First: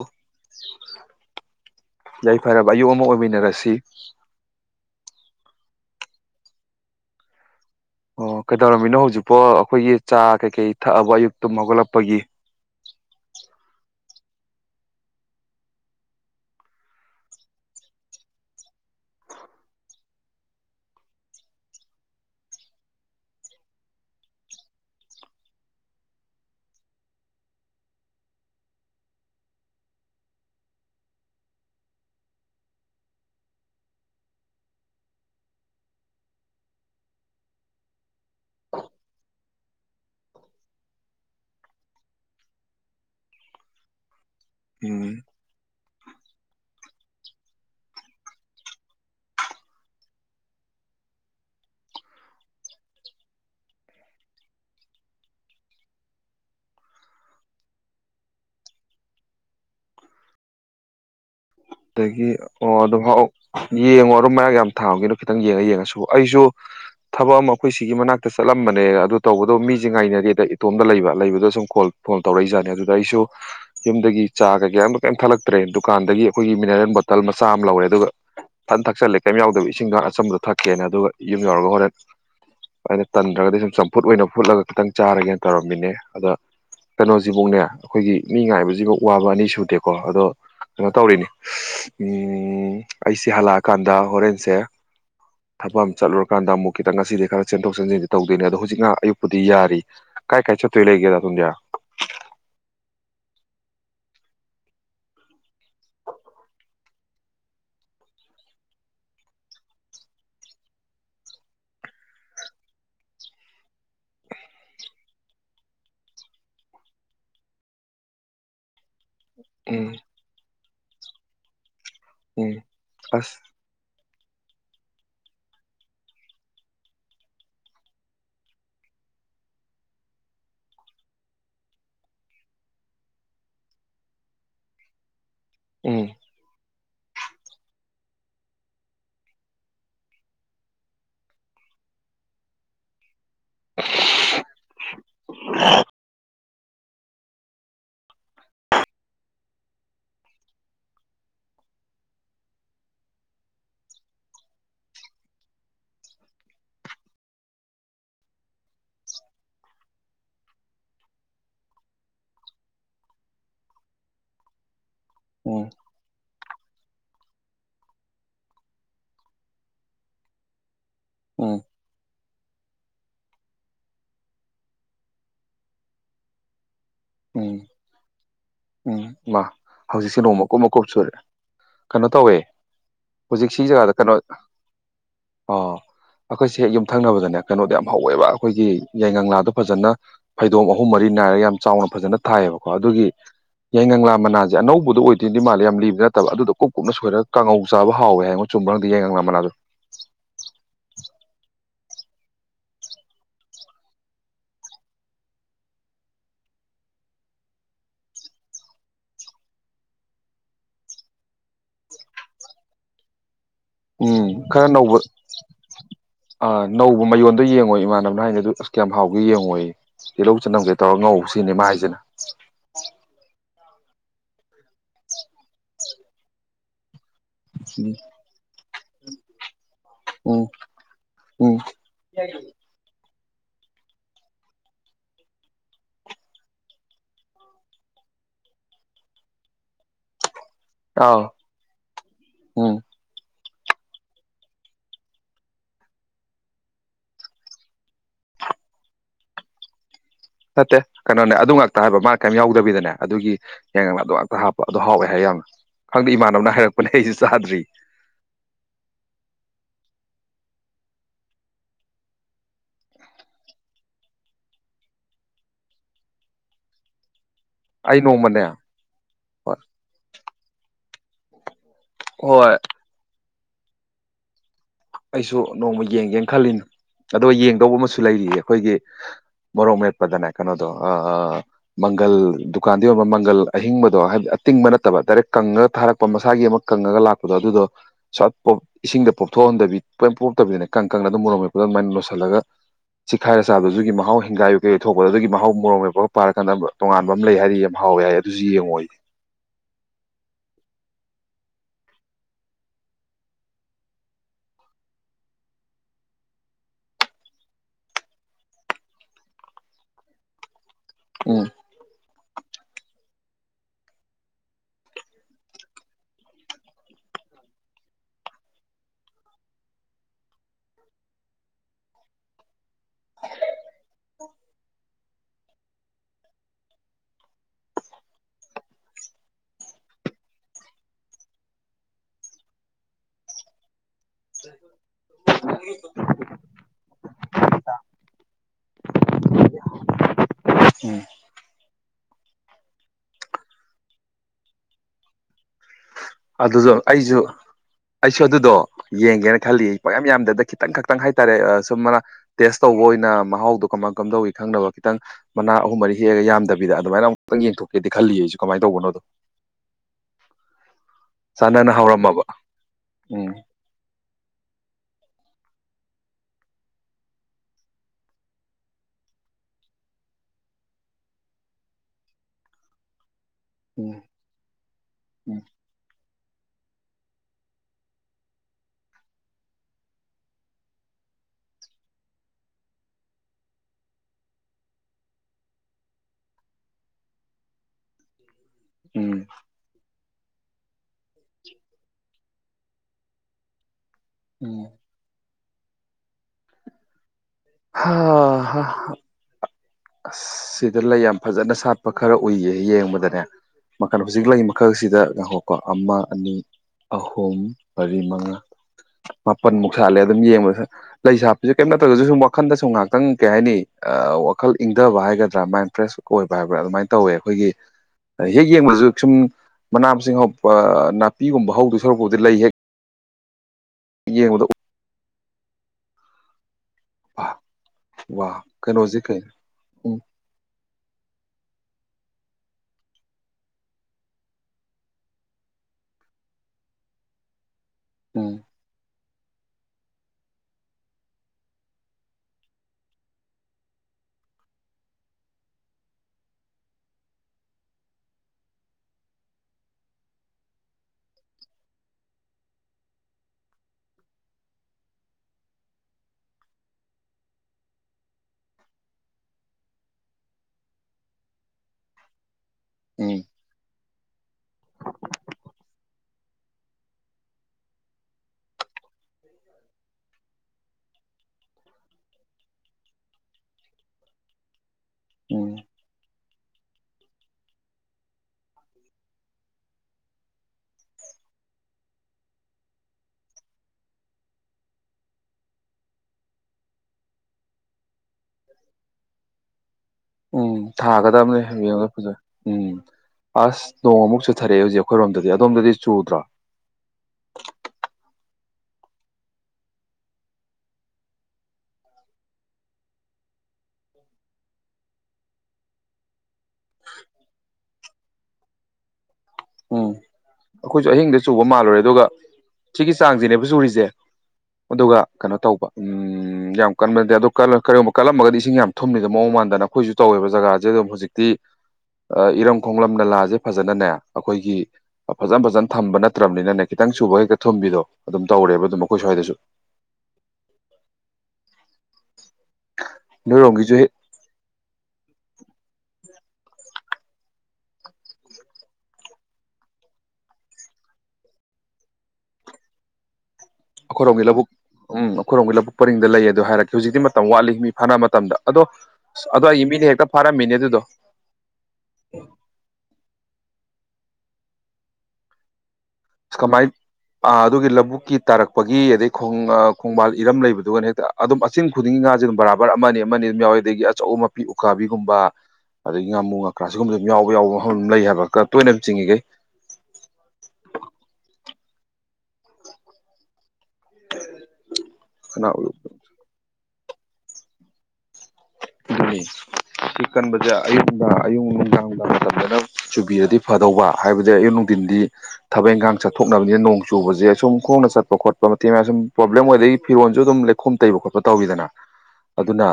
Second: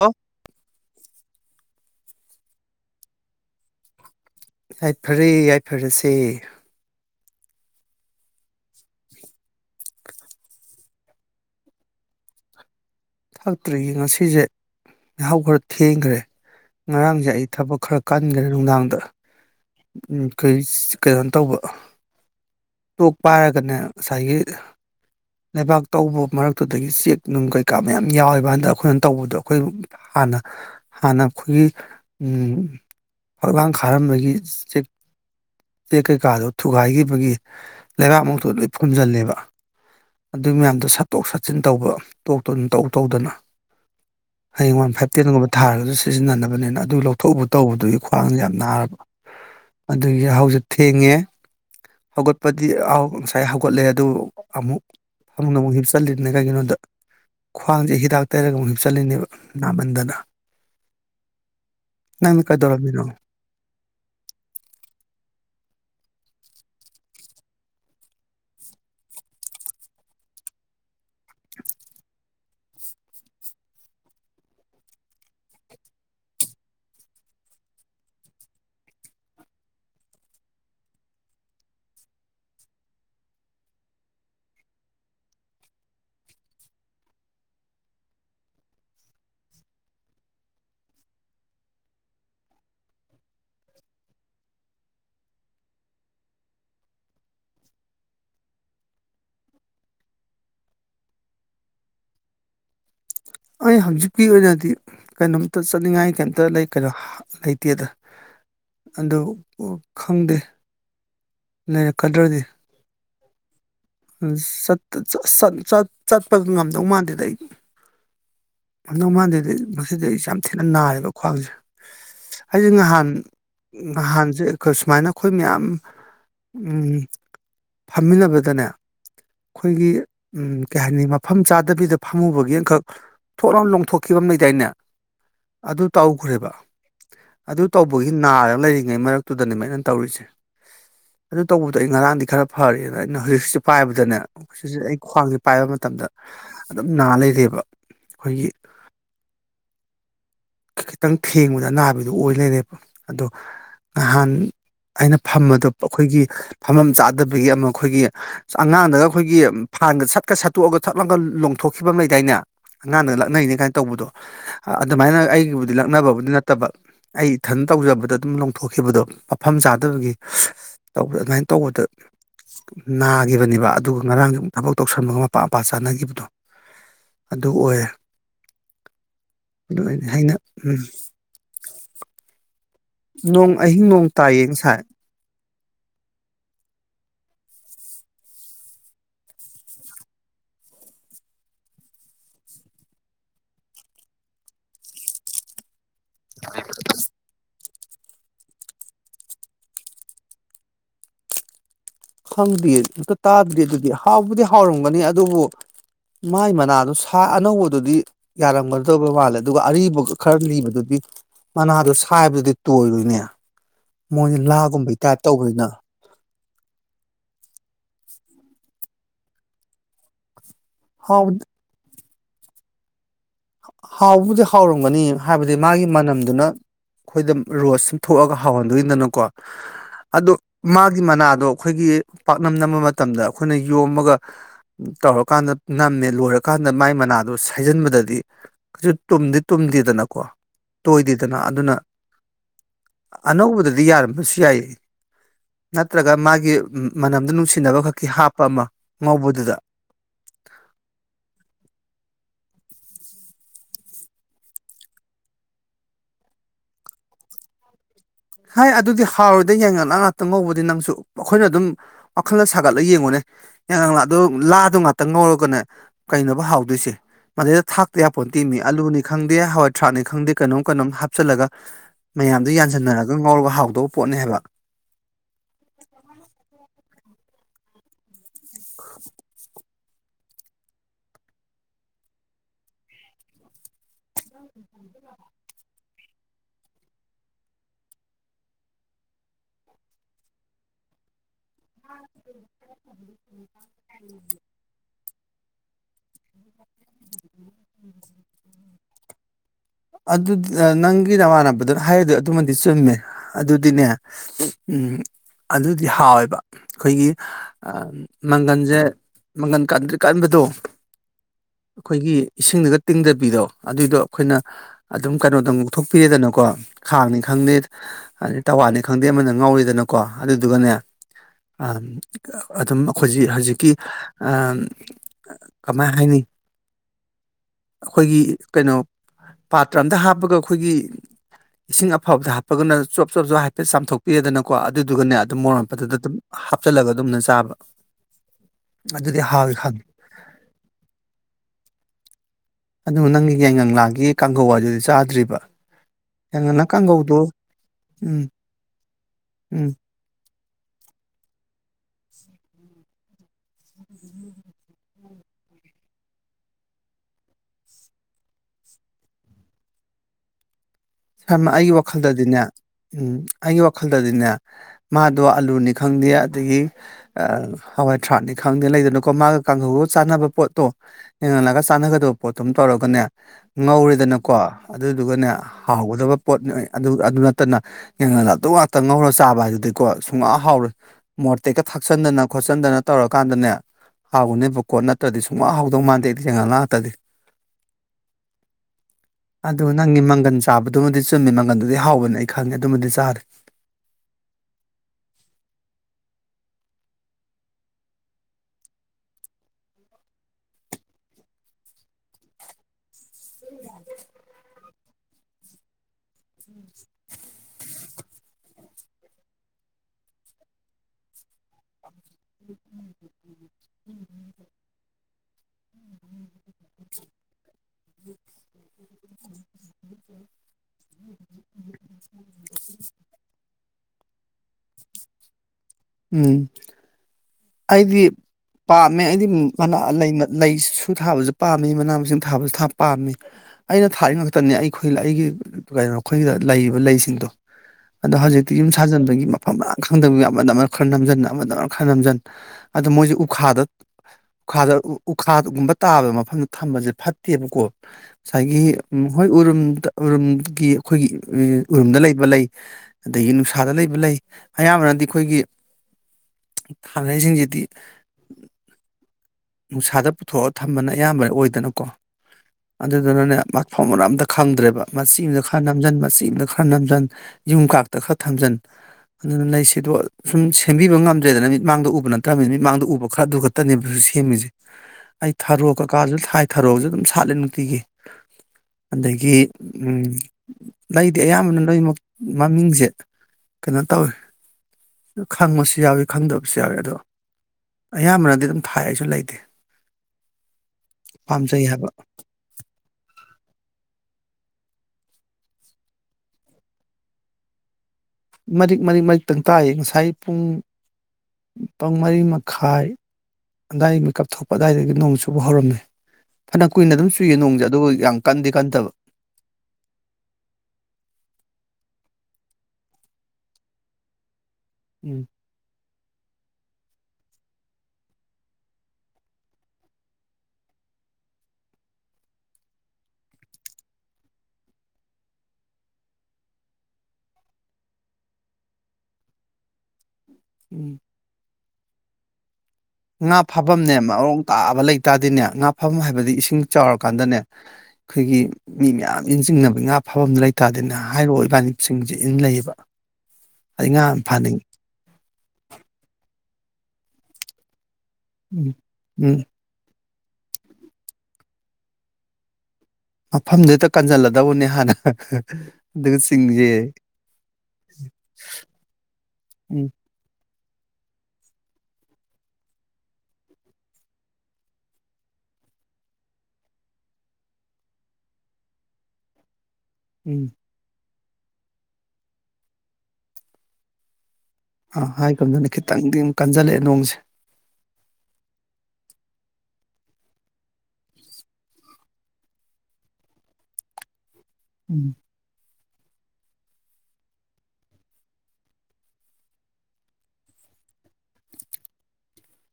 ꯑꯣ ꯌꯥꯏꯐꯔꯕ ꯑꯌꯨꯛ ꯑꯃ ꯑꯣꯏꯃꯤꯟꯅꯔꯁꯤ ꯌꯥꯏꯐꯔꯦ ꯌꯥꯏꯐꯔꯁꯦ ꯑꯣ ꯀꯩꯗꯧꯔꯝꯃꯤꯅꯣ ꯍꯧꯖꯤꯛꯐꯥꯎ ꯑꯩꯈꯣꯏꯒꯤ ꯆꯥ ꯀꯩꯀꯩ ꯊꯛꯑꯕ ꯑꯌꯨꯛꯇꯨꯝ ꯍꯧꯒꯠꯂꯛꯄꯒꯤ ꯊꯇ꯭ꯔꯤꯒꯤ ꯉꯁꯤꯁꯦ ꯂꯩꯍꯥꯎ ꯈꯔ ꯊꯦꯡꯈ꯭ꯔꯦ ꯉꯔꯥꯡꯁꯦ ꯑꯩ ꯊꯕꯛ ꯈꯔ ꯀꯟꯈ꯭ꯔꯦ ꯅꯨꯡꯗꯥꯡꯗ ꯑꯩꯈꯣꯏ ꯀꯩꯅꯣ ꯇꯧꯕ ꯂꯣꯛ ꯄꯥꯏꯔꯒꯅꯦ ꯉꯁꯥꯏꯒꯤ ꯂꯩꯕꯥꯛ ꯇꯧꯕ ꯃꯔꯛꯇꯨꯗꯒꯤ ꯆꯦꯛ ꯅꯨꯡ ꯀꯩ ꯀꯥꯞꯄ ꯃꯌꯥꯝ ꯌꯥꯎꯋꯦꯕ ꯍꯟꯗ ꯑꯩꯈꯣꯏꯅ ꯇꯧꯕꯗꯣ ꯑꯩꯈꯣꯏ ꯍꯥꯟꯅ ꯍꯥꯟꯅ ꯑꯩꯈꯣꯏꯒꯤ ꯍꯛꯂꯥꯡ ꯈꯥꯔꯝꯕꯒꯤ ꯆꯦꯛ ꯆꯦꯛ ꯀꯩꯀꯥꯗꯣ ꯊꯨꯒꯥꯏꯈꯤꯕꯒꯤ ꯂꯩꯕꯥꯛꯃꯛꯇꯣ ꯂꯣꯏ ꯈꯨꯝꯖꯤꯜꯂꯦꯕ ꯑꯗꯨ ꯃꯌꯥꯝꯗꯣ ꯁꯠꯇꯣꯛ ꯁꯠꯆꯟ ꯇꯧꯕ ꯇꯨꯟ ꯇꯧ ꯇꯧꯗꯅ ꯍꯌꯦꯡ ꯋꯥꯟ ꯎꯝ ꯐꯥꯏꯚꯇꯦꯟꯒꯨꯝꯕ ꯊꯥꯔꯗꯨꯁꯤꯦ ꯁꯤꯖꯤꯟꯅꯅꯕꯅꯤꯅ ꯑꯗꯨ ꯂꯧꯊꯣꯛꯎꯕ ꯇꯧꯕꯗꯨꯒꯤ ꯈ꯭ꯋꯥꯡꯁꯦ ꯌꯥꯝ ꯅꯥꯔꯕ ꯑꯗꯨꯒꯤ ꯍꯧꯖꯤꯛ ꯊꯦꯡꯉꯦ ꯍꯧꯒꯠꯄꯗꯤ ꯉꯁꯥꯏ ꯍꯧꯒꯠꯂꯦ ꯑꯗꯨ ꯑꯃꯨꯛ ꯐꯗ ꯑꯃꯨꯛ ꯍꯤꯞꯆꯜꯂꯤꯗꯅ ꯀꯩꯒꯤꯅꯣꯗ ꯈ꯭ꯋꯥꯡꯁꯦ ꯍꯤꯗꯥꯛ ꯇꯩꯔꯒ ꯑꯃꯨꯛ ꯍꯞꯆꯠꯂꯤꯅꯦꯕ ꯅꯥꯃꯟꯗꯅ ꯑꯗꯒꯤ ꯅꯪꯅ ꯑꯣ ꯀꯩꯗꯧꯔꯝꯃꯤꯅꯣ ꯑꯗꯨꯝꯐꯥꯎ ꯌꯦꯡꯉꯣ ꯑꯗꯨꯝ ꯃꯔꯛ ꯌꯥꯝ ꯊꯥꯒꯦꯗꯣ ꯈꯤꯇꯪ ꯌꯦꯡꯉ ꯌꯦꯡꯉꯁꯨ ꯑꯩꯁꯨ ꯊꯕꯛ ꯑꯃ ꯑꯩꯈꯣꯏ ꯁꯤꯒꯤ ꯃꯅꯥꯛꯇ ꯆꯠꯂꯝꯕꯅꯦ ꯑꯗꯨ ꯇꯧꯕꯗꯣ ꯃꯤꯁꯦ ꯉꯥꯏꯅꯗꯦꯗ ꯏꯇꯣꯝꯗ ꯂꯩꯕ ꯂꯩꯗ ꯁꯨꯝ ꯇꯧꯔꯛꯏꯖꯥꯠꯅꯤ ꯑꯗꯨꯗ ꯑꯩꯁꯨ ꯌꯨꯝꯗꯒꯤ ꯆꯥ ꯀꯩꯀꯩ ꯑꯃ ꯀꯩꯝ ꯊꯠꯂꯛꯇ꯭ꯔꯦ ꯗꯨꯀꯥꯟꯗꯒꯤ ꯑꯩꯈꯣꯏꯒꯤ ꯃꯤꯅꯔꯦꯜ ꯕꯣꯇꯜ ꯃꯆꯥ ꯑꯃ ꯂꯧꯔꯦ ꯑꯗꯨꯒ ꯊꯟ ꯊꯛꯆꯜꯂꯦ ꯀꯩꯝ ꯌꯥꯎꯗꯕ ꯏꯁꯤꯡꯒ ꯑꯆꯝꯕꯗꯣ ꯊꯛꯀꯦꯅ ꯑꯗꯨꯒ ꯌꯨꯝ ꯌꯥꯧꯔꯒ ꯍꯣꯔꯦꯟ ꯑꯩꯅ ꯇꯟꯗ꯭ꯔꯒꯗꯤ ꯁꯨꯝ ꯆꯝꯐꯨꯠ ꯑꯣꯏꯅ ꯐꯨꯠꯂꯒ ꯈꯤꯇꯪ ꯆꯥꯔꯒꯦꯅ ꯇꯧꯔꯝꯃꯤꯅꯦ ꯑꯗ ꯀꯩꯅꯣꯁꯤꯐꯨꯅꯦ ꯑꯩꯈꯣꯏꯒꯤ ꯃꯤ ꯉꯥꯏꯕꯁꯤꯐ ꯋꯥꯕ ꯑꯅꯤ ꯁꯨꯗꯦꯀꯣ ꯑꯗꯣ ꯀꯩꯅꯣ ꯇꯧꯔꯤꯅꯤ ꯎꯝ ꯑꯩꯁꯤ ꯍꯜꯂꯛꯑꯀꯥꯟꯗ ꯍꯣꯔꯦꯟꯁꯦ ꯊꯕꯛ ꯑꯃ ꯆꯠꯂꯨꯔꯀꯥꯟꯗ ꯑꯃꯨꯛ ꯈꯤꯇꯪ ꯉꯁꯤꯗꯤ ꯈꯔ ꯆꯦꯟꯊꯣꯛ ꯆꯦꯟꯁꯤꯟꯗꯤ ꯇꯧꯗꯣꯏꯅꯦ ꯑꯗꯣ ꯍꯧꯖꯤꯛꯅ ꯑꯌꯨꯛꯄꯨꯗꯤ ꯌꯥꯔꯤ ꯀꯥꯏ ꯀꯥꯏ ꯆꯠꯇꯣꯏ ꯂꯩꯒꯦꯗꯇꯣꯟꯗꯤꯌꯥ ꯑꯩ ꯍꯧꯖꯤꯛꯀꯤ ꯑꯣꯏꯅꯗꯤ ꯀꯩꯅꯣꯝꯇ ꯆꯠꯅꯤꯡꯉꯥꯏ ꯀꯩꯝꯇ ꯀꯩꯅꯣ ꯂꯩꯇꯦꯗ ꯑꯗꯨ ꯈꯪꯗꯦ ꯂꯩꯔꯛꯀꯗ꯭ꯔꯗꯤ ꯆꯠꯄ ꯉꯝꯗꯧ ꯃꯥꯟꯗꯦꯗ ꯑꯩ ꯑꯗꯨ ꯃꯥꯗꯤ ꯎꯝ ꯃꯁꯤꯗ ꯑꯩ ꯌꯥꯝ ꯊꯦꯡꯅꯩ ꯑ ꯅꯥꯔꯤꯕ ꯈ꯭ꯋꯥꯡꯁꯦ ꯎꯝ ꯑꯩ ꯅꯍꯥꯟ ꯑꯁ ꯅꯍꯥꯟꯁꯦ ꯑꯩꯈ ꯁꯨꯃꯥꯏꯅ ꯑꯩꯈꯣꯏ ꯃꯌꯥꯝ ꯐꯝꯃꯤꯟꯅꯕꯗꯅꯦ ꯑꯩꯈꯣꯏꯒꯤ ꯀꯩ ꯍꯥꯏꯅꯤ ꯃꯐꯝ ꯆꯥꯗꯕꯤꯗ ꯐꯝꯃꯨꯕꯒꯤ ꯑꯃꯈꯛ ꯊꯣꯔꯅ ꯂꯪꯊꯣꯈꯤꯕ ꯃꯩꯗꯥꯥꯏꯅ ꯑꯗꯨ ꯎꯝ ꯇꯧꯈ꯭ꯔꯦꯕ ꯑꯗꯨ ꯇꯧꯕꯒꯤ ꯅꯥꯔꯒ ꯂꯩꯔꯤꯉꯩ ꯃꯔꯛꯇꯨꯗꯅꯦ ꯃꯥꯏꯩꯅ ꯇꯧꯔꯤꯁꯦ ꯑꯗꯨ ꯇꯧꯕꯗꯣ ꯑꯩ ꯉꯔꯥꯡꯗꯤ ꯈꯔ ꯐꯔꯦꯅ ꯍꯧꯖꯤꯛ ꯍꯧꯦ ꯄꯥꯏꯕꯗꯅꯦ ꯍꯧꯛ ꯑꯩ ꯈ꯭ꯋꯥꯡꯁꯦ ꯄꯥꯏꯕ ꯃꯇꯝꯗ ꯑꯗꯨꯝ ꯅꯥ ꯂꯩꯇꯦꯕ ꯑꯩꯈꯣꯏꯒꯤ ꯈꯤꯇꯪ ꯊꯦꯡꯕꯗ ꯑꯅꯥꯕꯤꯗꯨ ꯑꯣꯏ ꯂꯩꯔꯦꯕ ꯑꯗꯣ ꯅꯍꯥꯟ ꯑꯩꯅ ꯐꯝꯃꯗꯣ ꯑꯩꯈꯣꯏꯒꯤ ꯐꯝꯐꯝ ꯆꯥꯗꯕꯒꯤ ꯑꯃ ꯑꯩꯈꯣꯏꯒꯤ ꯑꯉꯥꯡꯗꯒ ꯑꯩꯈꯣꯏꯒꯤ ꯐꯥꯟꯒ ꯁꯠꯀ ꯁꯠꯇꯣꯛꯑꯒ ꯊꯛꯂꯝꯒ ꯂꯣꯡꯊꯣꯛꯈꯤꯕꯉꯗꯥꯏꯅꯦ ꯑꯉꯥꯡꯗꯒ ꯂꯛꯅꯩꯅꯦ ꯀꯥꯏꯅ ꯇꯧꯕꯗꯣ ꯑꯗꯨꯃꯥꯏꯅ ꯑꯩ ꯎꯝ ꯕꯨꯗꯤ ꯂꯥꯛꯅꯕꯕꯨꯗꯤ ꯅꯠꯇꯕ ꯑꯩ ꯏꯊꯟ ꯇꯧꯖꯕꯗ ꯑꯗꯨꯝ ꯂ ꯂꯧꯊꯣꯛꯈꯤꯕꯗꯣ ꯃꯐꯝ ꯆꯥꯗꯕꯒꯤ ꯇꯧꯕ ꯑꯗꯨꯃꯥꯏꯅ ꯎꯝ ꯇꯧꯕꯗ ꯅꯥꯈꯤꯕꯅꯦꯕ ꯑꯗꯨꯒ ꯉꯔꯥꯡ ꯊꯕꯛ ꯇꯧꯁꯟꯕꯒ ꯃꯄꯥ ꯃꯄꯥ ꯆꯥꯅꯈꯤꯕꯗꯣ ꯑꯗꯨ ꯎꯝ ꯑꯣꯏꯔ ꯑꯗꯨ ꯑꯩꯅ ꯎꯝ ꯀꯨꯞꯃꯀꯨꯞ ꯁꯨꯔꯦ ꯀꯩꯅꯣ ꯇꯧꯋꯦ ꯅꯣꯡ ꯑꯍꯤꯡ ꯅꯣꯡ ꯇꯥꯏꯌꯦ ꯉꯁꯥꯏ ꯑꯣ ꯑꯩꯈꯣꯏꯁꯦ ꯍꯦꯛ ꯌꯨꯝ ꯊꯪꯅꯕꯗꯅꯦ ꯀꯩꯅꯣꯗꯣ ꯌꯥꯝ ꯍꯧꯋꯦꯕ ꯑꯩꯈꯣꯏꯒꯤ ꯌꯥꯏꯉꯪꯂꯥꯗꯣ ꯐꯖꯅ ꯐꯩꯗꯣꯝ ꯑꯍꯨꯝ ꯃꯔꯤ ꯅꯥꯏꯔꯒ ꯌꯥꯝ ꯆꯥꯎꯅ ꯐꯖꯅ ꯊꯥꯏꯌꯦꯕꯀꯣ ꯑꯗꯨꯒꯤ ꯌꯥꯏꯉꯪꯂꯥ ꯃꯅꯥꯁꯦ ꯑꯅꯧꯕꯗꯣ ꯑꯣꯏꯗꯣꯏꯗꯤ ꯃꯥꯜꯂꯦ ꯌꯥꯝ ꯂꯤꯕꯗ ꯇꯕ ꯑꯗꯨꯗꯣ ꯀꯨꯞ ꯀꯨꯞꯅ ꯁꯣꯏꯔꯒ ꯀꯥꯡꯉꯧ ꯆꯥꯕ ꯍꯥꯎꯋꯦ ꯍꯥꯏꯌꯦꯉꯣ ꯆꯨꯝꯕ꯭ꯔꯥ ꯈꯪꯗꯦ ꯌꯥꯏꯉꯪꯂꯥ ꯃꯅꯥꯗꯣ ꯈꯪꯗꯤꯌꯦ ꯑꯝꯇ ꯇꯥꯗ꯭ꯔꯤ ꯗꯨꯗꯤ ꯍꯥꯎꯕꯨꯗꯤ ꯍꯥꯎꯔꯝꯒꯅꯤ ꯑꯗꯨꯕꯨ ꯃꯥꯏ ꯃꯅꯥꯗꯨ ꯁꯥ ꯑꯅꯧꯕꯗꯨꯗꯤ ꯌꯥꯔꯝꯒꯗꯕ ꯃꯥꯜꯂꯦ ꯑꯗꯨꯒ ꯑꯔꯤꯕ ꯈꯔ ꯂꯤꯕꯗꯨꯗꯤ ꯃꯅꯥꯗꯨ ꯁꯥꯏꯕꯗꯨꯗꯤ ꯇꯣꯏꯔꯣꯏꯅꯦ ꯃꯣꯏꯅ ꯂꯥꯒꯨꯝꯕꯩ ꯇꯥꯏꯞ ꯇꯧꯕꯅꯤꯅ ꯑ ꯅꯧꯕ ꯃꯌꯣꯟꯗꯣ ꯌꯦꯡꯉꯣ ꯏꯃꯥꯟꯅꯕꯅ ꯍꯥꯏꯅꯤ ꯑꯗꯨ ꯑꯁ ꯀꯌꯥꯝ ꯍꯥꯎꯒꯦ ꯌꯦꯡꯉꯣꯌꯦ ꯆꯅꯝꯒꯦ ꯇꯧꯔꯒ ꯉꯧꯕ ꯍꯥꯎꯕꯗꯤ ꯁꯤꯅꯤ ꯃꯥ ꯍꯥꯏꯁꯤꯅ [unintelligible] ꯍꯥꯎꯕꯨꯗꯤ ꯍꯥꯎꯔꯝꯒꯅꯤ ꯍꯥꯏꯕꯗꯤ ꯃꯥꯒꯤ ꯃꯅꯝꯗꯨꯅ ꯈꯣꯏꯗ ꯔꯣꯁ ꯎꯝ ꯑꯝ ꯊꯣꯛꯑꯒ ꯍꯥꯎꯍꯟꯗꯣꯏꯅꯤꯗꯅꯀꯣ ꯑꯗꯣ ꯎꯝ ꯃꯥꯒꯤ ꯃꯅꯥꯗꯣ ꯎꯝ ꯑꯩꯈꯣꯏꯒꯤ ꯄꯥꯛꯅꯝ ꯅꯝꯕ ꯃꯇꯝꯗ ꯑꯩꯈꯣꯏꯅ ꯌꯣꯝꯃꯒ ꯇꯧꯔꯀꯥꯟꯗ ꯅꯝꯃꯦ ꯂꯣꯏꯔꯀꯥꯟꯗ ꯃꯥꯏ ꯃꯅꯥꯗꯣ ꯁꯩꯖꯤꯟꯕꯗꯗꯤ ꯇꯨꯝꯗꯤ ꯇꯨꯝꯗꯦꯗꯅꯀꯣ ꯑꯥꯎ ꯇꯣꯏꯗꯦꯗꯅ ꯑꯗꯨꯅ ꯎꯝ ꯑꯅꯧꯕꯗꯗꯤ ꯌꯥꯔꯝꯕꯁꯨ ꯌꯥꯏꯌꯦ ꯅꯠꯇ꯭ꯔꯒ ꯃꯥꯒꯤ ꯃꯅꯝꯗ ꯅꯨꯡꯁꯤꯅꯕ ꯈꯛꯀꯤ ꯍꯥꯞꯄ ꯑꯃ ꯉꯧꯕꯗꯨꯗ ꯅꯠꯇꯦ ꯀꯩꯅꯣꯅꯦ ꯑꯗꯨ ꯉꯥꯛꯇ ꯍꯥꯏꯕ ꯃꯥ ꯀꯩꯔꯤꯝ ꯌꯥꯎꯗꯕꯤꯗꯅꯦ ꯑꯗꯨꯒꯤ ꯌꯥꯏꯉꯪ ꯑꯗꯨ ꯉꯥꯛꯇ ꯍꯥꯞꯄ ꯑꯣ ꯍꯥꯎꯋꯦ ꯍꯥꯏ ꯌꯥꯅ ꯈꯪꯗꯦ ꯏꯃꯥꯟꯅꯕꯅ ꯍꯥꯏꯔꯛꯄꯅꯦ ꯑꯩꯁꯨ ꯆꯥꯗ꯭ꯔꯤ ꯍꯥꯏ ꯑꯗꯨꯗꯤ ꯍꯥꯎꯔꯣꯏꯗ ꯌꯥꯏꯉꯪꯂꯥ ꯉꯥꯛꯇ ꯉꯧꯕꯗꯤ ꯅꯪꯁꯨ ꯑꯈꯣꯏꯅ ꯑꯗꯨꯝ ꯋꯥꯈꯜꯅ ꯁꯥꯒꯠꯂꯒ ꯌꯦꯡꯉꯨꯅꯦ ꯌꯥꯏꯉꯪꯂꯥ ꯑꯗꯨꯣ ꯂꯥꯗꯣ ꯉꯥꯛꯇ ꯉꯧꯔꯒꯅꯦ ꯀꯩꯅꯣꯕ ꯍꯥꯎꯗꯨꯏꯁꯦ ꯃꯗꯩꯩꯗ ꯑꯩ ꯊꯥꯛꯇꯌꯥꯄꯣꯟ ꯅꯣꯡꯃꯅꯦ ꯇꯤꯃꯤ ꯑꯥꯂꯨꯅꯤ ꯈꯪꯗꯦ ꯍꯣꯏ ꯍꯋꯥꯏ ꯊ꯭ꯔꯥꯛꯅꯤ ꯈꯪꯗꯦ ꯀꯩꯅꯣꯝ ꯀꯩꯅꯣꯝ ꯍꯥꯞ ꯆꯂꯒ ꯃꯌꯥꯝꯗꯨ ꯍꯣꯏ ꯌꯥꯟꯁꯟꯅꯔꯒ ꯑꯗꯨ ꯉꯧꯔꯒ ꯍꯥꯎꯗꯧꯕ ꯄꯣꯠꯅꯦ ꯍꯥꯏꯕ ꯑꯩꯁꯨ ꯅꯣꯡꯃ ꯌꯦꯡꯒꯦꯅ ꯈꯜꯂꯤꯅ ꯑꯗꯣ ꯌꯦꯡꯗꯧꯕ ꯨ ꯂꯩꯔꯤꯌꯦ ꯑꯩꯈꯣꯏꯒꯤ ꯃꯔꯣꯔꯣꯛ ꯃꯦꯠ ꯗꯅꯦ ꯀꯩꯅꯣꯗꯣ ꯃꯪꯒꯜ ꯗꯨꯀꯥꯟꯗꯤ ꯑꯣꯏ ꯃꯪꯒꯜ ꯑꯍꯤꯡꯕꯗꯣ ꯍꯥꯏꯕꯗꯤ ꯑꯇꯤꯡꯕ ꯅꯠꯇꯕ ꯗꯥꯏꯔꯦꯛ ꯀꯪꯉꯒ ꯊꯥꯔꯛ ꯄ ꯃꯁꯥꯒꯤ ꯑꯃ ꯀꯪꯉꯒ ꯂꯥꯛꯄꯗꯣ ꯑꯗꯨꯗꯣ ꯏꯁꯤꯡꯗ ꯄꯣꯞꯊꯣꯛꯍꯟꯗꯕꯤ ꯄꯣꯏ ꯄꯣꯛꯇꯕꯤꯗꯅꯦ ꯀꯥꯡ ꯀꯪꯅ ꯑꯗꯨ ꯃꯔꯨꯝꯃꯦ ꯂ ꯃꯟ ꯃꯣꯠꯁꯤꯜꯂꯒ ꯆꯤꯈꯥꯏꯔ ꯆꯥꯕꯗꯨꯒꯤ ꯃꯍꯥꯎ ꯍꯤꯡꯒꯥꯏ ꯑꯣꯏ ꯀꯩ ꯑꯣꯏ ꯊꯣꯛ ꯑꯗꯨꯒꯤ ꯃꯍꯥꯎ ꯃꯣꯔꯣꯡ ꯃꯦꯄꯒ ꯄꯥꯔꯀꯥꯟꯗꯕ ꯇꯣꯉꯥꯟꯕ ꯑꯃ ꯂꯩ ꯍꯥꯏꯔꯤꯌꯦ ꯌꯥꯝ ꯍꯥꯎꯋꯦ ꯍꯥꯏ ꯑꯗꯨꯁꯨ ꯌꯦꯡꯉꯣꯌꯦ ꯑꯗꯨ ꯅꯪꯒꯤ ꯅꯃꯥꯟꯅꯕꯗꯨꯅ ꯍꯥꯏꯔꯗ ꯑꯗꯨꯃꯗꯤ ꯆꯨꯝꯃꯦ ꯑꯗꯨꯗꯤꯅꯦ ꯎꯝ ꯑꯗꯨꯗꯤ ꯍꯥꯎꯋꯦꯕ ꯑꯩꯈꯣꯏꯒꯤ ꯃꯪꯒꯟꯁꯦ ꯃꯪꯒꯟ ꯀꯥꯟꯗ꯭ꯔꯔꯤ ꯀꯟꯕꯗꯣ ꯎꯝ ꯑꯩꯈꯣꯏꯒꯤ ꯏꯁꯤꯡꯗꯨꯒ ꯇꯤꯡꯗꯕꯤꯗꯣ ꯑꯗꯨꯏꯗꯣ ꯑꯩꯈꯣꯏꯅ ꯑꯗꯨꯝ ꯀꯩꯅꯣꯗꯪ ꯉꯣꯛꯊꯣꯛꯄꯤꯔꯦꯗꯅꯀꯣ ꯈꯥꯡꯅꯤ ꯈꯪꯗꯦ ꯑꯗꯩ ꯇꯋꯥꯅꯤ ꯈꯪꯗꯦ ꯑꯃꯅ ꯉꯥꯎꯔꯤꯗꯅꯀꯣ ꯑꯗꯨꯗꯨꯒꯅꯦ ꯑꯗꯨꯝ ꯑꯩꯈꯣꯏꯖꯤ ꯍꯧꯖꯤꯛꯀꯤ ꯀꯃꯥꯏ ꯍꯥꯏꯅꯤ ꯑꯩꯈꯣꯏꯒꯤ ꯀꯩꯅꯣ ꯄꯥꯇ꯭ꯔ ꯑꯝꯗ ꯍꯥꯞꯄꯒ ꯑꯩꯈꯣꯏꯒꯤ ꯏꯁꯤꯡ ꯑꯐꯕꯗ ꯍꯥꯞꯄꯒꯅ ꯆꯣꯞ ꯆꯣꯞꯁꯨ ꯍꯥꯏꯐꯦꯠ ꯆꯥꯝꯊꯣꯛ ꯄꯤꯔꯦꯗꯅꯀꯣ ꯑꯗꯨꯗꯨꯒꯅꯦ ꯑꯗꯨꯝ ꯃꯣꯔꯣꯟ ꯃꯄꯗꯨꯗ ꯑꯗꯨꯝ ꯍꯥꯞꯆꯤꯜꯂꯒ ꯑꯗꯨꯝꯅ ꯆꯥꯕ ꯑꯗꯨꯗꯤ ꯍꯥꯎꯋꯤ ꯈꯪꯉꯤ ꯑꯗꯨ ꯅꯪꯒꯤ ꯌꯥꯏꯉꯥꯒꯤ ꯀꯥꯡꯒꯧ ꯋꯥꯗꯨꯗꯤ ꯆꯥꯗ꯭ꯔꯤꯕ ꯌꯥꯏꯉꯪꯂꯥ ꯑꯗꯨꯗꯣ ꯑꯩꯁꯨ ꯀꯥꯡꯒꯧꯗꯣ ꯑꯩꯁꯨ ꯎꯝ ꯑꯗꯨꯗꯣ ꯌꯦꯡꯒꯦꯅ ꯎꯝ ꯈꯜꯂꯤ ꯄꯌꯥꯝ ꯌꯥꯝꯗꯗ ꯈꯤꯇꯪ ꯈꯛꯇꯪ ꯍꯥꯏꯇꯥꯥꯔꯦ ꯁꯨꯝ ꯃꯅ ꯇꯦꯁ ꯇꯧꯕ ꯑꯣꯏꯅ ꯃꯍꯥꯎꯗꯣ ꯀꯃꯥꯏ ꯀꯝ ꯇꯧꯏꯤ ꯈꯪꯅꯕ ꯈꯤꯇꯪ ꯃꯅꯥ ꯑꯍꯨꯝ ꯃꯔꯤ ꯍꯦꯛꯑꯒ ꯌꯥꯝꯗꯕꯤꯗ ꯑꯗꯨꯃꯥꯏꯅ ꯑꯃꯨꯛꯇꯪ ꯌꯦꯡꯊꯣꯛꯀꯦꯗꯤ ꯈꯜꯂꯤ ꯑꯩꯁꯨ ꯀꯃꯥꯏꯅ ꯇꯧꯕꯅꯣꯗꯣ ꯁ ꯆꯥꯟꯅꯅ ꯑꯩꯒꯤ ꯍꯧꯔꯝꯃꯕ ꯋꯥꯈꯜꯗꯗꯤꯅꯦ ꯎꯝ ꯑꯩꯒꯤ ꯋꯥꯈꯜ ꯑꯗꯨꯗꯤꯅꯦ ꯃꯥꯗꯣ ꯑꯂꯨꯅꯤ ꯈꯪꯗꯦ ꯑꯗꯒꯤ ꯍꯋꯥꯏ ꯊꯔꯥꯛꯅꯤ ꯈꯪꯗꯦ ꯂꯩꯗꯅꯀꯣ ꯃꯥꯒ ꯀꯥꯡꯈꯧꯒ ꯆꯥꯅꯕ ꯄꯣꯠꯇꯣ ꯌꯦꯡꯍꯜꯂꯒ ꯆꯥꯟꯅꯒꯗꯕ ꯄꯣꯠꯇꯣꯝ ꯇꯧꯔꯒꯅꯦ ꯎꯝ ꯉꯧꯔꯦꯗꯅꯀꯣ ꯑꯗꯨꯗꯨꯒꯅꯦ ꯎꯝ ꯍꯥꯎꯒꯗꯕ ꯄꯣꯠꯅꯤ ꯑꯗꯨ ꯑꯗꯨ ꯅꯠꯇꯅ ꯌꯦꯡꯉꯜ ꯑꯗꯨ ꯉꯥꯛꯇ ꯉꯧꯔ ꯆꯥꯕ ꯍꯥꯏꯗꯨꯗꯤꯀꯣ ꯁꯨꯡꯍ ꯍꯥꯎꯔꯣꯏ ꯃꯣꯔ ꯇꯦꯛꯀ ꯊꯥꯛꯆꯟꯗꯅ ꯈꯣꯠꯆꯟꯗꯅ ꯇꯧꯔꯀꯥꯟꯗꯅꯦ ꯍꯥꯎꯒꯅꯦꯕꯀꯣꯠ ꯅꯠꯇ꯭ꯔꯗꯤ ꯁꯨꯡꯃ ꯍꯥꯎꯗꯧ ꯃꯥꯟꯗꯦ ꯑꯩꯗꯤ ꯌꯦꯡꯉꯜ ꯉꯥꯛꯇꯗꯤ ꯎꯝ ꯑꯗꯨ ꯅꯪꯒꯤ ꯃꯪ ꯆꯥꯕꯗꯨꯃꯗꯤ ꯆꯨꯝꯃꯦ ꯃꯪꯒꯟꯗꯨꯗꯤ ꯍꯥꯎꯕꯅ ꯑꯩ ꯈꯪꯉꯦ ꯑꯗꯨꯃꯗꯤ ꯆꯥꯔꯦ ꯎꯝ ꯍꯥ ꯍꯥ ꯑꯁ ꯁꯤꯗ ꯂꯩ ꯌꯥꯝ ꯐꯖꯅ ꯁꯥꯠꯄ ꯈꯔ ꯎꯏꯌꯦ ꯌꯦꯡꯕꯗꯅꯦ ꯃꯈꯜ ꯍꯧꯖꯤꯛ ꯂꯩ ꯃꯈ ꯈꯛꯁꯤꯗ ꯉꯍꯣꯀꯣ ꯑꯃ ꯑꯅꯤ ꯑꯍꯨꯝ ꯃꯔꯤ ꯃꯉꯥ ꯃꯥꯄꯟꯃꯨꯛ ꯁꯥꯠꯂꯦ ꯑꯗꯨꯝ ꯌꯦꯡꯕꯗ ꯂꯩ ꯁꯥꯠꯄꯁꯦ ꯀꯔꯤꯝ ꯅꯠꯇꯗꯁꯨ ꯁꯨꯝ ꯋꯥꯈꯟꯗ ꯁꯨꯝ ꯉꯥꯏꯍꯥꯛꯇꯪ ꯀꯩ ꯍꯥꯏꯅꯤ ꯋꯥꯈꯜ ꯏꯪꯊꯕ ꯍꯥꯏꯒꯗ꯭ꯔꯥ ꯃꯥꯏꯟ ꯐ꯭ꯔꯦꯁ ꯑꯣꯏꯕ ꯍꯥꯏꯕ꯭ꯔꯥ ꯑꯗꯨꯃꯥꯏꯅ ꯇꯧꯋꯦ ꯑꯩꯈꯣꯏꯒꯤ ꯍꯦꯛ ꯌꯦꯡꯕꯁꯨ ꯁꯨꯝ ꯃꯅꯥ ꯃꯁꯤꯡ ꯍ ꯅꯥꯄꯤꯒꯨꯝꯕ ꯍꯧꯗꯣꯏ ꯁꯔꯛꯄꯕꯨꯗꯤ ꯂꯩ ꯍꯦꯛ ꯌꯦꯡꯉꯗ ꯎꯝ ꯑꯩꯗꯤ ꯋꯥ ꯀꯩꯅꯣꯁꯦ ꯄꯥꯝꯃꯦ ꯑꯩꯗꯤ ꯀꯩꯅꯣ ꯃꯅꯥ ꯎꯝ ꯂꯩ ꯁꯨ ꯊꯥꯕꯁꯨ ꯄꯥꯝꯃꯤ ꯃꯅꯥ ꯃꯁꯤꯡ ꯊꯥꯕꯁꯨ ꯄꯥꯝꯃꯤ ꯑꯩꯅ ꯊꯥꯔꯤ ꯉꯥꯛꯇꯅꯤ ꯑꯩ ꯑꯩꯈꯣꯏ ꯑꯩꯒꯤ ꯀꯩꯅꯣ ꯑꯩꯈꯣꯏꯒꯤꯗ ꯂꯩꯔꯤꯕ ꯂꯩꯁꯤꯡꯗꯣ ꯑꯗꯣ ꯎꯝ ꯍꯧꯖꯤꯛꯇꯤ ꯌꯨꯝ ꯁꯥꯖꯟꯕꯒꯤ ꯃꯐꯝ ꯃꯔꯥꯡ ꯈꯪꯗꯕꯒꯤ ꯑꯃꯗ ꯑꯃꯅ ꯈꯔ ꯅꯝꯖꯟ ꯑꯃꯗ ꯑꯃꯅ ꯈꯔ ꯅꯝꯖꯟ ꯑꯗꯣ ꯃꯣꯏꯁꯦ ꯎꯈꯥꯗ ꯎꯈꯥꯗ ꯎꯈꯥꯒꯨꯝꯕ ꯇꯥꯕꯗ ꯃꯐꯝꯗ ꯊꯝꯕꯁꯦ ꯐꯠꯇꯦꯕꯀꯣ ꯉꯁꯥꯏꯒꯤ ꯍꯣꯏ ꯎꯔꯨꯝꯗ ꯎꯔꯨꯝꯒꯤ ꯑꯩꯈꯣꯏꯒꯤ ꯎꯔꯨꯝꯗ ꯂꯩꯕ ꯂꯩ ꯑꯗꯒꯤ ꯅꯨꯡꯁꯥꯗ ꯂꯩꯕ ꯂꯩ ꯑꯌꯥꯝꯕꯅꯗꯤ ꯑꯩꯈꯣꯏꯒꯤ ꯊꯥꯟꯅꯩꯁꯤꯡꯁꯤꯗꯤ ꯅꯨꯡꯁꯥꯗ ꯄꯨꯊꯣꯛꯑ ꯊꯝꯕꯅ ꯑꯌꯥꯝꯕꯅ ꯑꯣꯏꯗ ꯇꯅꯀꯣ ꯎꯝ ꯑꯗꯨꯗꯨꯅꯅꯦ ꯃꯐꯝ ꯃꯔ ꯑꯝꯇ ꯈꯪꯗ꯭ꯔꯦꯕ ꯃ ꯈ ꯈꯔ ꯅꯝꯖꯟ ꯃꯆꯤꯗ ꯈꯔ ꯅꯝꯖꯟ ꯌꯨꯝ ꯀꯥꯇ ꯈꯔ ꯊꯝꯖꯟ ꯑꯗꯨꯅ ꯂꯩꯁꯤꯗꯣ ꯁꯨꯝ ꯁꯦꯝꯕꯤꯕ ꯉꯝꯗ꯭ꯔꯦꯗꯅ ꯃꯤ ꯃꯥꯡꯗ ꯎꯕ ꯅꯠꯇ꯭ꯔꯕ ꯃꯤꯅ ꯃꯤꯠꯃꯥꯡꯗ ꯎꯕ ꯈꯔ ꯑꯗꯨ ꯈꯛꯇꯅꯦꯕ ꯁꯦꯝꯃꯤꯁꯦ ꯑꯩ ꯎꯝ ꯊꯥꯔꯨ ꯀꯥꯖ ꯊꯥꯏ ꯊꯔꯣꯁꯨ ꯑꯗꯨꯝ ꯁꯥꯠꯂꯦ ꯅꯨꯡꯇꯤꯒꯤ ꯑꯗꯒꯤ ꯂꯩꯗꯤ ꯑꯌꯥꯝꯕꯅ ꯂꯣꯏ ꯃꯃꯤꯡꯁꯦ ꯀꯩꯅꯣ ꯇꯧꯋꯦ ꯈꯪꯕꯁꯨ ꯌꯥꯎꯋꯤ ꯈꯪꯗꯕ ꯁ ꯌꯥꯒꯦꯗꯣ ꯎꯝ ꯊꯥꯒꯗꯕꯅꯦ ꯄꯥꯝꯖꯩ ꯍꯥꯏꯡ ꯍꯥꯏꯕ ꯐꯖ ꯎꯝ ꯑꯁ ꯅꯣꯡꯃꯨꯛ ꯆꯨꯊꯔꯛꯑꯦ ꯍꯧꯖꯤꯛ ꯑꯩꯈꯣꯏꯔꯣꯝꯗꯗꯤ ꯑꯗꯣꯝꯗꯗꯤ ꯆꯨꯗ꯭ꯔꯥ ꯃꯔꯤꯛ ꯃꯔꯤꯛ ꯃꯔꯤꯛꯇꯪ ꯇꯥꯏꯌꯦ ꯉꯁꯥꯏ ꯄꯨꯡ ꯄꯨꯡ ꯃꯔꯤ ꯃꯈꯥꯏ ꯑꯗꯨꯋꯥꯏꯗꯒꯤ ꯀꯥꯞꯊꯣꯛꯄ ꯑꯗꯨꯋꯥꯏꯗꯒꯤ ꯅꯣꯡ ꯆꯨꯕ ꯍꯧꯔꯝꯃꯦ ꯐꯅ ꯀꯨꯏꯅ ꯑꯗꯨꯝ ꯆꯨꯏꯌꯦ ꯅꯣꯡꯁꯦ ꯑꯗꯨꯕꯨ ꯌꯥꯝ ꯀꯟꯗꯤ ꯀꯟꯗꯕ ꯎꯝ ꯑꯩꯈꯣꯏꯁꯨ ꯑꯍꯤꯡꯗ ꯆꯨꯕ ꯃꯥꯜꯂꯨꯔꯦ ꯑꯗꯨꯒ ꯁꯤꯒꯤ ꯆꯥꯡꯁꯤꯅꯦꯕ ꯆꯨꯔꯤꯁꯦ ꯑꯗꯨꯒ ꯎꯝ ꯀꯩꯅꯣ ꯇꯧꯕ ꯎꯝ ꯎꯝ ꯌꯥꯝ ꯀꯟꯕ ꯅꯠꯇꯦ ꯑꯗꯨ ꯀꯜ ꯀꯔꯤꯒꯨꯝꯕ ꯀꯜꯂꯝꯃꯒꯗꯤ ꯏꯁꯤꯡ ꯌꯥꯝ ꯊꯨꯝꯅꯤꯗ ꯃꯑꯣꯡ ꯃꯥꯟꯗꯅ ꯑꯩꯈꯣꯏꯁꯨ ꯇꯧꯋꯦꯕ ꯖꯒꯥꯁꯦ ꯑꯗꯨꯝ ꯍꯧꯖꯤꯛꯇꯤ ꯏꯔꯝ ꯈꯣꯡꯂꯝ ꯅꯂꯥꯖꯦ ꯐꯖꯅꯅꯦ ꯑꯩꯈꯣꯏꯒꯤ ꯐꯖꯅ ꯐꯖꯅ ꯊꯝꯕ ꯅꯠꯇ꯭ꯔꯕꯅꯤꯅꯅꯦ ꯈꯤꯇꯪ ꯆꯨꯕꯒ ꯍꯦꯛꯇ ꯊꯨꯝꯕꯤꯗꯣ ꯑꯗꯨꯝ ꯇꯧꯔꯦꯕ ꯑꯗꯨꯝ ꯑꯩꯈꯣꯏ ꯁ꯭ꯋꯥꯏꯗꯁꯨ ꯎꯝ ꯉꯥ ꯅꯣꯏꯔꯣꯝꯒꯤꯁꯨ ꯍꯦꯛ ꯐꯥꯚꯝꯅꯦ ꯃꯑꯣꯡ ꯇꯥꯕ ꯂꯩ ꯇꯥꯗꯤꯅꯦ ꯉꯥꯐꯝ ꯍꯥꯏꯕꯗꯤ ꯏꯁꯤꯡ ꯆꯥꯎꯔꯀꯥꯟꯗꯅꯦ ꯑꯩꯈꯣꯏꯒꯤ ꯃꯤ ꯃꯌꯥꯝ ꯏꯟ ꯆꯤꯡꯅꯕꯩ ꯉꯥ ꯐꯥꯚꯝꯗꯨ ꯂꯩꯇꯥꯗꯤꯅꯦ ꯍꯥꯏꯔꯛꯑꯣ ꯏꯕꯥꯅꯤ ꯏꯟ ꯆꯤꯡꯖꯦ ꯏꯟ ꯂꯩꯌꯦꯕ ꯑꯩ ꯉꯥ ꯑꯃ ꯑꯈꯣꯏꯔꯣꯝꯒꯤ ꯂꯧꯕꯨꯛ ꯐꯥꯅꯤꯡꯉꯤ ꯎꯝ ꯑꯩꯈꯣꯏꯔꯣꯝꯒꯤ ꯂꯧꯕꯨꯛ ꯄꯔꯤꯡꯗ ꯂꯩ ꯑꯗꯨ ꯍꯥꯏꯔꯛꯦ ꯍꯨꯖꯤꯛꯇꯤ ꯃꯇꯝ ꯋꯥꯠꯂꯤ ꯃꯤ ꯐꯥꯅꯃꯠ ꯇꯝꯗ ꯑꯗꯣ ꯎꯝ ꯎꯝ ꯑꯗꯣ ꯑꯩ ꯃꯤꯅ ꯍꯦꯛꯇ ꯐꯥꯔꯝꯃꯤꯅꯦ ꯑꯗꯨꯗꯣ ꯃꯐꯝꯗꯨꯗ ꯀꯟꯖꯜꯂꯗꯧꯕꯅꯦ ꯍꯥꯟꯅ ꯑꯗꯨꯒ ꯀꯃꯥꯏ ꯆꯤꯡꯁꯦ ꯑꯥ ꯑꯗꯨꯒꯤ ꯂꯧꯕꯨꯛꯀꯤ ꯇꯥꯔꯛꯄꯒꯤ ꯑꯗꯩ ꯈꯣꯡ ꯑ ꯎꯝ ꯈꯣꯡꯕꯥꯜ ꯏꯔꯝ ꯂꯩꯕ ꯑꯗꯨꯒꯅꯦ ꯍꯦꯛꯇ ꯑꯗꯨꯝ ꯑꯆꯤꯟ ꯈꯨꯗꯤꯡꯒꯤ ꯉꯥꯖꯦ ꯑꯗꯨꯝ ꯕꯔꯥꯕꯔ ꯑꯃꯅꯤ ꯑꯃꯅꯤ ꯑꯗꯨꯝ ꯌꯥꯎꯋꯦ ꯑꯗꯒꯤ ꯑꯆꯧꯕ ꯃꯄꯤ ꯎꯀꯥꯕꯤꯒꯨꯝꯕ ꯑꯗꯒꯤ ꯉꯥꯃꯨ ꯉꯥꯀ꯭ꯔꯥ ꯁꯤꯒꯨꯝꯕꯁꯨ ꯑꯗꯨꯝ ꯌꯥꯎꯕ ꯌꯥꯎꯕ ꯃꯐꯝ ꯑꯗꯨꯝ ꯂꯩ ꯍꯥꯏꯕ ꯈ ꯇꯣꯏꯅ ꯑꯗꯨꯝ ꯆꯤꯡꯉꯤꯈꯩ ꯎꯝ ꯑ ꯀꯅꯥ ꯍꯥꯏꯒꯨꯝꯗꯅ ꯈꯤꯇꯪꯗꯤ ꯑꯃꯨꯛ ꯀꯟꯖꯜꯂꯛꯑꯦ ꯅꯣꯡꯁꯦ ꯑꯗꯨꯅꯤ ꯁꯤ ꯀꯟꯕꯖꯦ ꯑꯌꯨꯨꯛ ꯅꯨꯡꯗꯥꯡ ꯑꯌꯨꯛ ꯅꯨꯡꯗꯥꯡ ꯅꯨꯡꯗꯥꯡ ꯃꯇꯝꯗꯅ ꯆꯨꯕꯤꯔꯗꯤ ꯐꯗꯧꯕ ꯍꯥꯏꯕ ꯖꯦ ꯑꯌꯨꯛ ꯅꯨꯡꯗꯤꯟꯗꯤ ꯎꯝ ꯊꯕꯛ ꯏꯟꯒꯥꯡ ꯆꯠꯊꯣꯛꯅꯕꯅꯤꯅ ꯅꯣꯡ ꯆꯨꯕꯖꯦ ꯁꯨꯝ ꯈꯣꯡꯅ ꯆꯠꯄ ꯈꯣꯠꯄ ꯃꯇꯦꯛ ꯃꯌꯥꯝ ꯁꯨꯝ ꯄ꯭ꯔꯣꯕ꯭ꯂꯦꯝ ꯑꯣꯏ ꯑꯗꯩ ꯐꯤꯔꯣꯟꯁꯨ ꯑꯗꯨꯝ ꯂꯩꯈꯣꯝ ꯇꯩꯕ ꯈꯣꯠꯄ ꯇꯧꯋꯤꯗꯅ ꯑꯗꯨꯅ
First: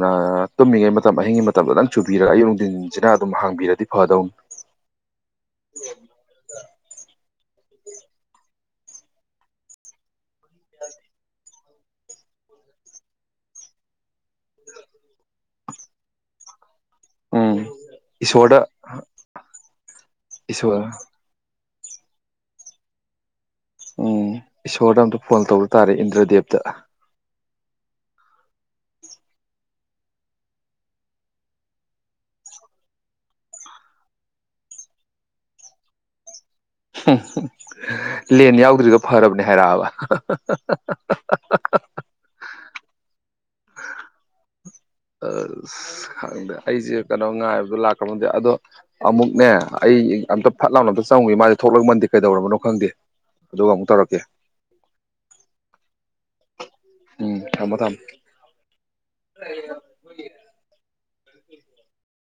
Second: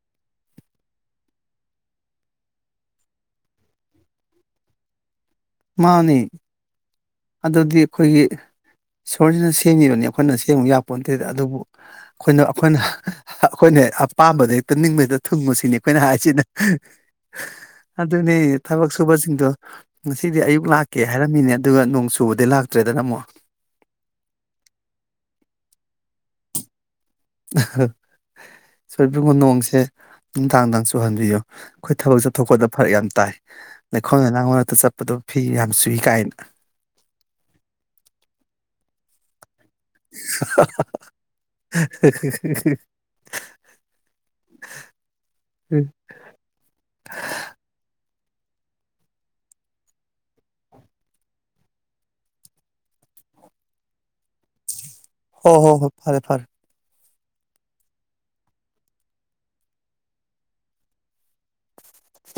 ꯅꯥꯑꯥ ꯇꯨꯝꯃꯤꯉꯩ ꯃꯇꯝ ꯑꯍꯤꯡꯒꯤ ꯃꯇꯝꯗꯗꯪ ꯆꯨꯕꯤꯔ ꯑꯌꯨꯛ ꯅꯨꯡꯊꯤꯟꯁꯤꯅ ꯑꯗꯨꯝ ꯍꯥꯡꯕꯤꯔꯗꯤ ꯐꯗꯧꯅꯤ ꯃꯥꯅꯦ ꯑꯗꯨꯗꯤ ꯑꯩꯈꯣꯏꯒꯤ ꯏꯁꯣꯔꯁꯤꯅ ꯁꯦꯝꯒꯤꯕꯅꯦ ꯑꯩꯈꯣꯏꯅ ꯁꯦꯝꯃꯨ ꯌꯥꯄꯣꯟꯇꯦꯗ ꯑꯗꯨꯕꯨ ꯑꯩꯈꯣꯏꯅ ꯑꯩꯈꯣꯏꯅ ꯑꯩꯈꯣꯏꯅ ꯑꯄꯥꯝꯕꯗ ꯍꯦꯛꯇ ꯅꯤꯡꯕ ꯍꯦꯛꯇ ꯊꯨꯡꯉꯣ ꯁꯤꯅꯤ ꯑꯩꯈꯣꯏꯅ ꯍꯥꯏꯁꯤꯅ ꯎꯝ ꯑꯗꯨꯅꯦ ꯏꯁꯣꯔꯗ ꯊꯕꯛ ꯁꯨꯕꯁꯤꯡꯗꯣ ꯉꯁꯤꯗꯤ ꯑꯌꯨꯛ ꯏꯁꯣꯔ ꯂꯥꯛꯀꯦ ꯍꯥꯏꯔꯝꯃꯤꯅꯦ ꯑꯗꯨꯒ ꯅꯣꯡ ꯆꯨꯕꯗꯩ ꯂꯥꯛꯇ꯭ꯔꯦꯗꯅ ꯑꯃꯨꯛ ꯎꯝ ꯏꯁꯣꯔꯗ ꯑꯝꯇ ꯐꯣꯟ ꯇꯧꯕ ꯇꯥꯔꯦ ꯏꯟꯗ꯭ꯔꯗꯦꯕꯇ ꯏꯁꯣꯔ ꯏꯕꯨꯡꯉꯣ ꯅꯣꯡꯁꯦ ꯅꯨꯡꯗꯥꯡ ꯅꯨꯡꯗꯥꯡ ꯆꯨꯍꯟꯕꯤꯌꯨ ꯑꯩꯈꯣꯏ ꯊꯕꯛ ꯆꯠꯊꯣꯛꯄꯗ ꯐꯔꯛ ꯌꯥꯝ ꯇꯥꯏ ꯂꯩꯈꯣꯝ ꯂꯩꯅꯥꯥꯡ ꯃꯔꯛꯇ ꯆꯠꯄꯗꯣ ꯐꯤ ꯌꯥꯝ ꯆꯨꯏ ꯀꯥꯏꯅ ꯂꯦꯟ ꯌꯥꯎꯗ꯭ꯔꯤꯗꯣ ꯐꯔꯕꯅꯦ ꯍꯥꯏꯔꯛꯑꯕ ꯑꯥꯁ ꯈꯪꯗꯦ ꯑꯩꯁꯦ ꯀꯩꯅꯣ ꯉꯥꯏꯕꯗꯣ ꯂꯥꯛ ꯁꯣꯡꯉꯝꯗꯦ ꯑꯗꯣ ꯑꯃꯨꯛꯅꯦ ꯑꯩ ꯑꯝꯇ ꯐꯠ ꯂꯥꯎꯅ ꯑꯝꯇ ꯆꯪꯉꯨꯏꯒꯦ ꯃꯥꯁꯦ ꯊꯣꯛꯂꯛꯃꯟꯗꯦ ꯀꯩꯗꯧꯔꯕꯅꯣ ꯈꯪꯗꯦ ꯑꯗꯨꯒ ꯑꯃꯨꯛ ꯇꯧꯔꯛꯀꯦ ꯍꯣ ꯍꯣ ꯍꯣ ꯐꯔꯦ ꯐꯔꯦ ꯎꯝ ꯊꯝꯕ ꯊꯝ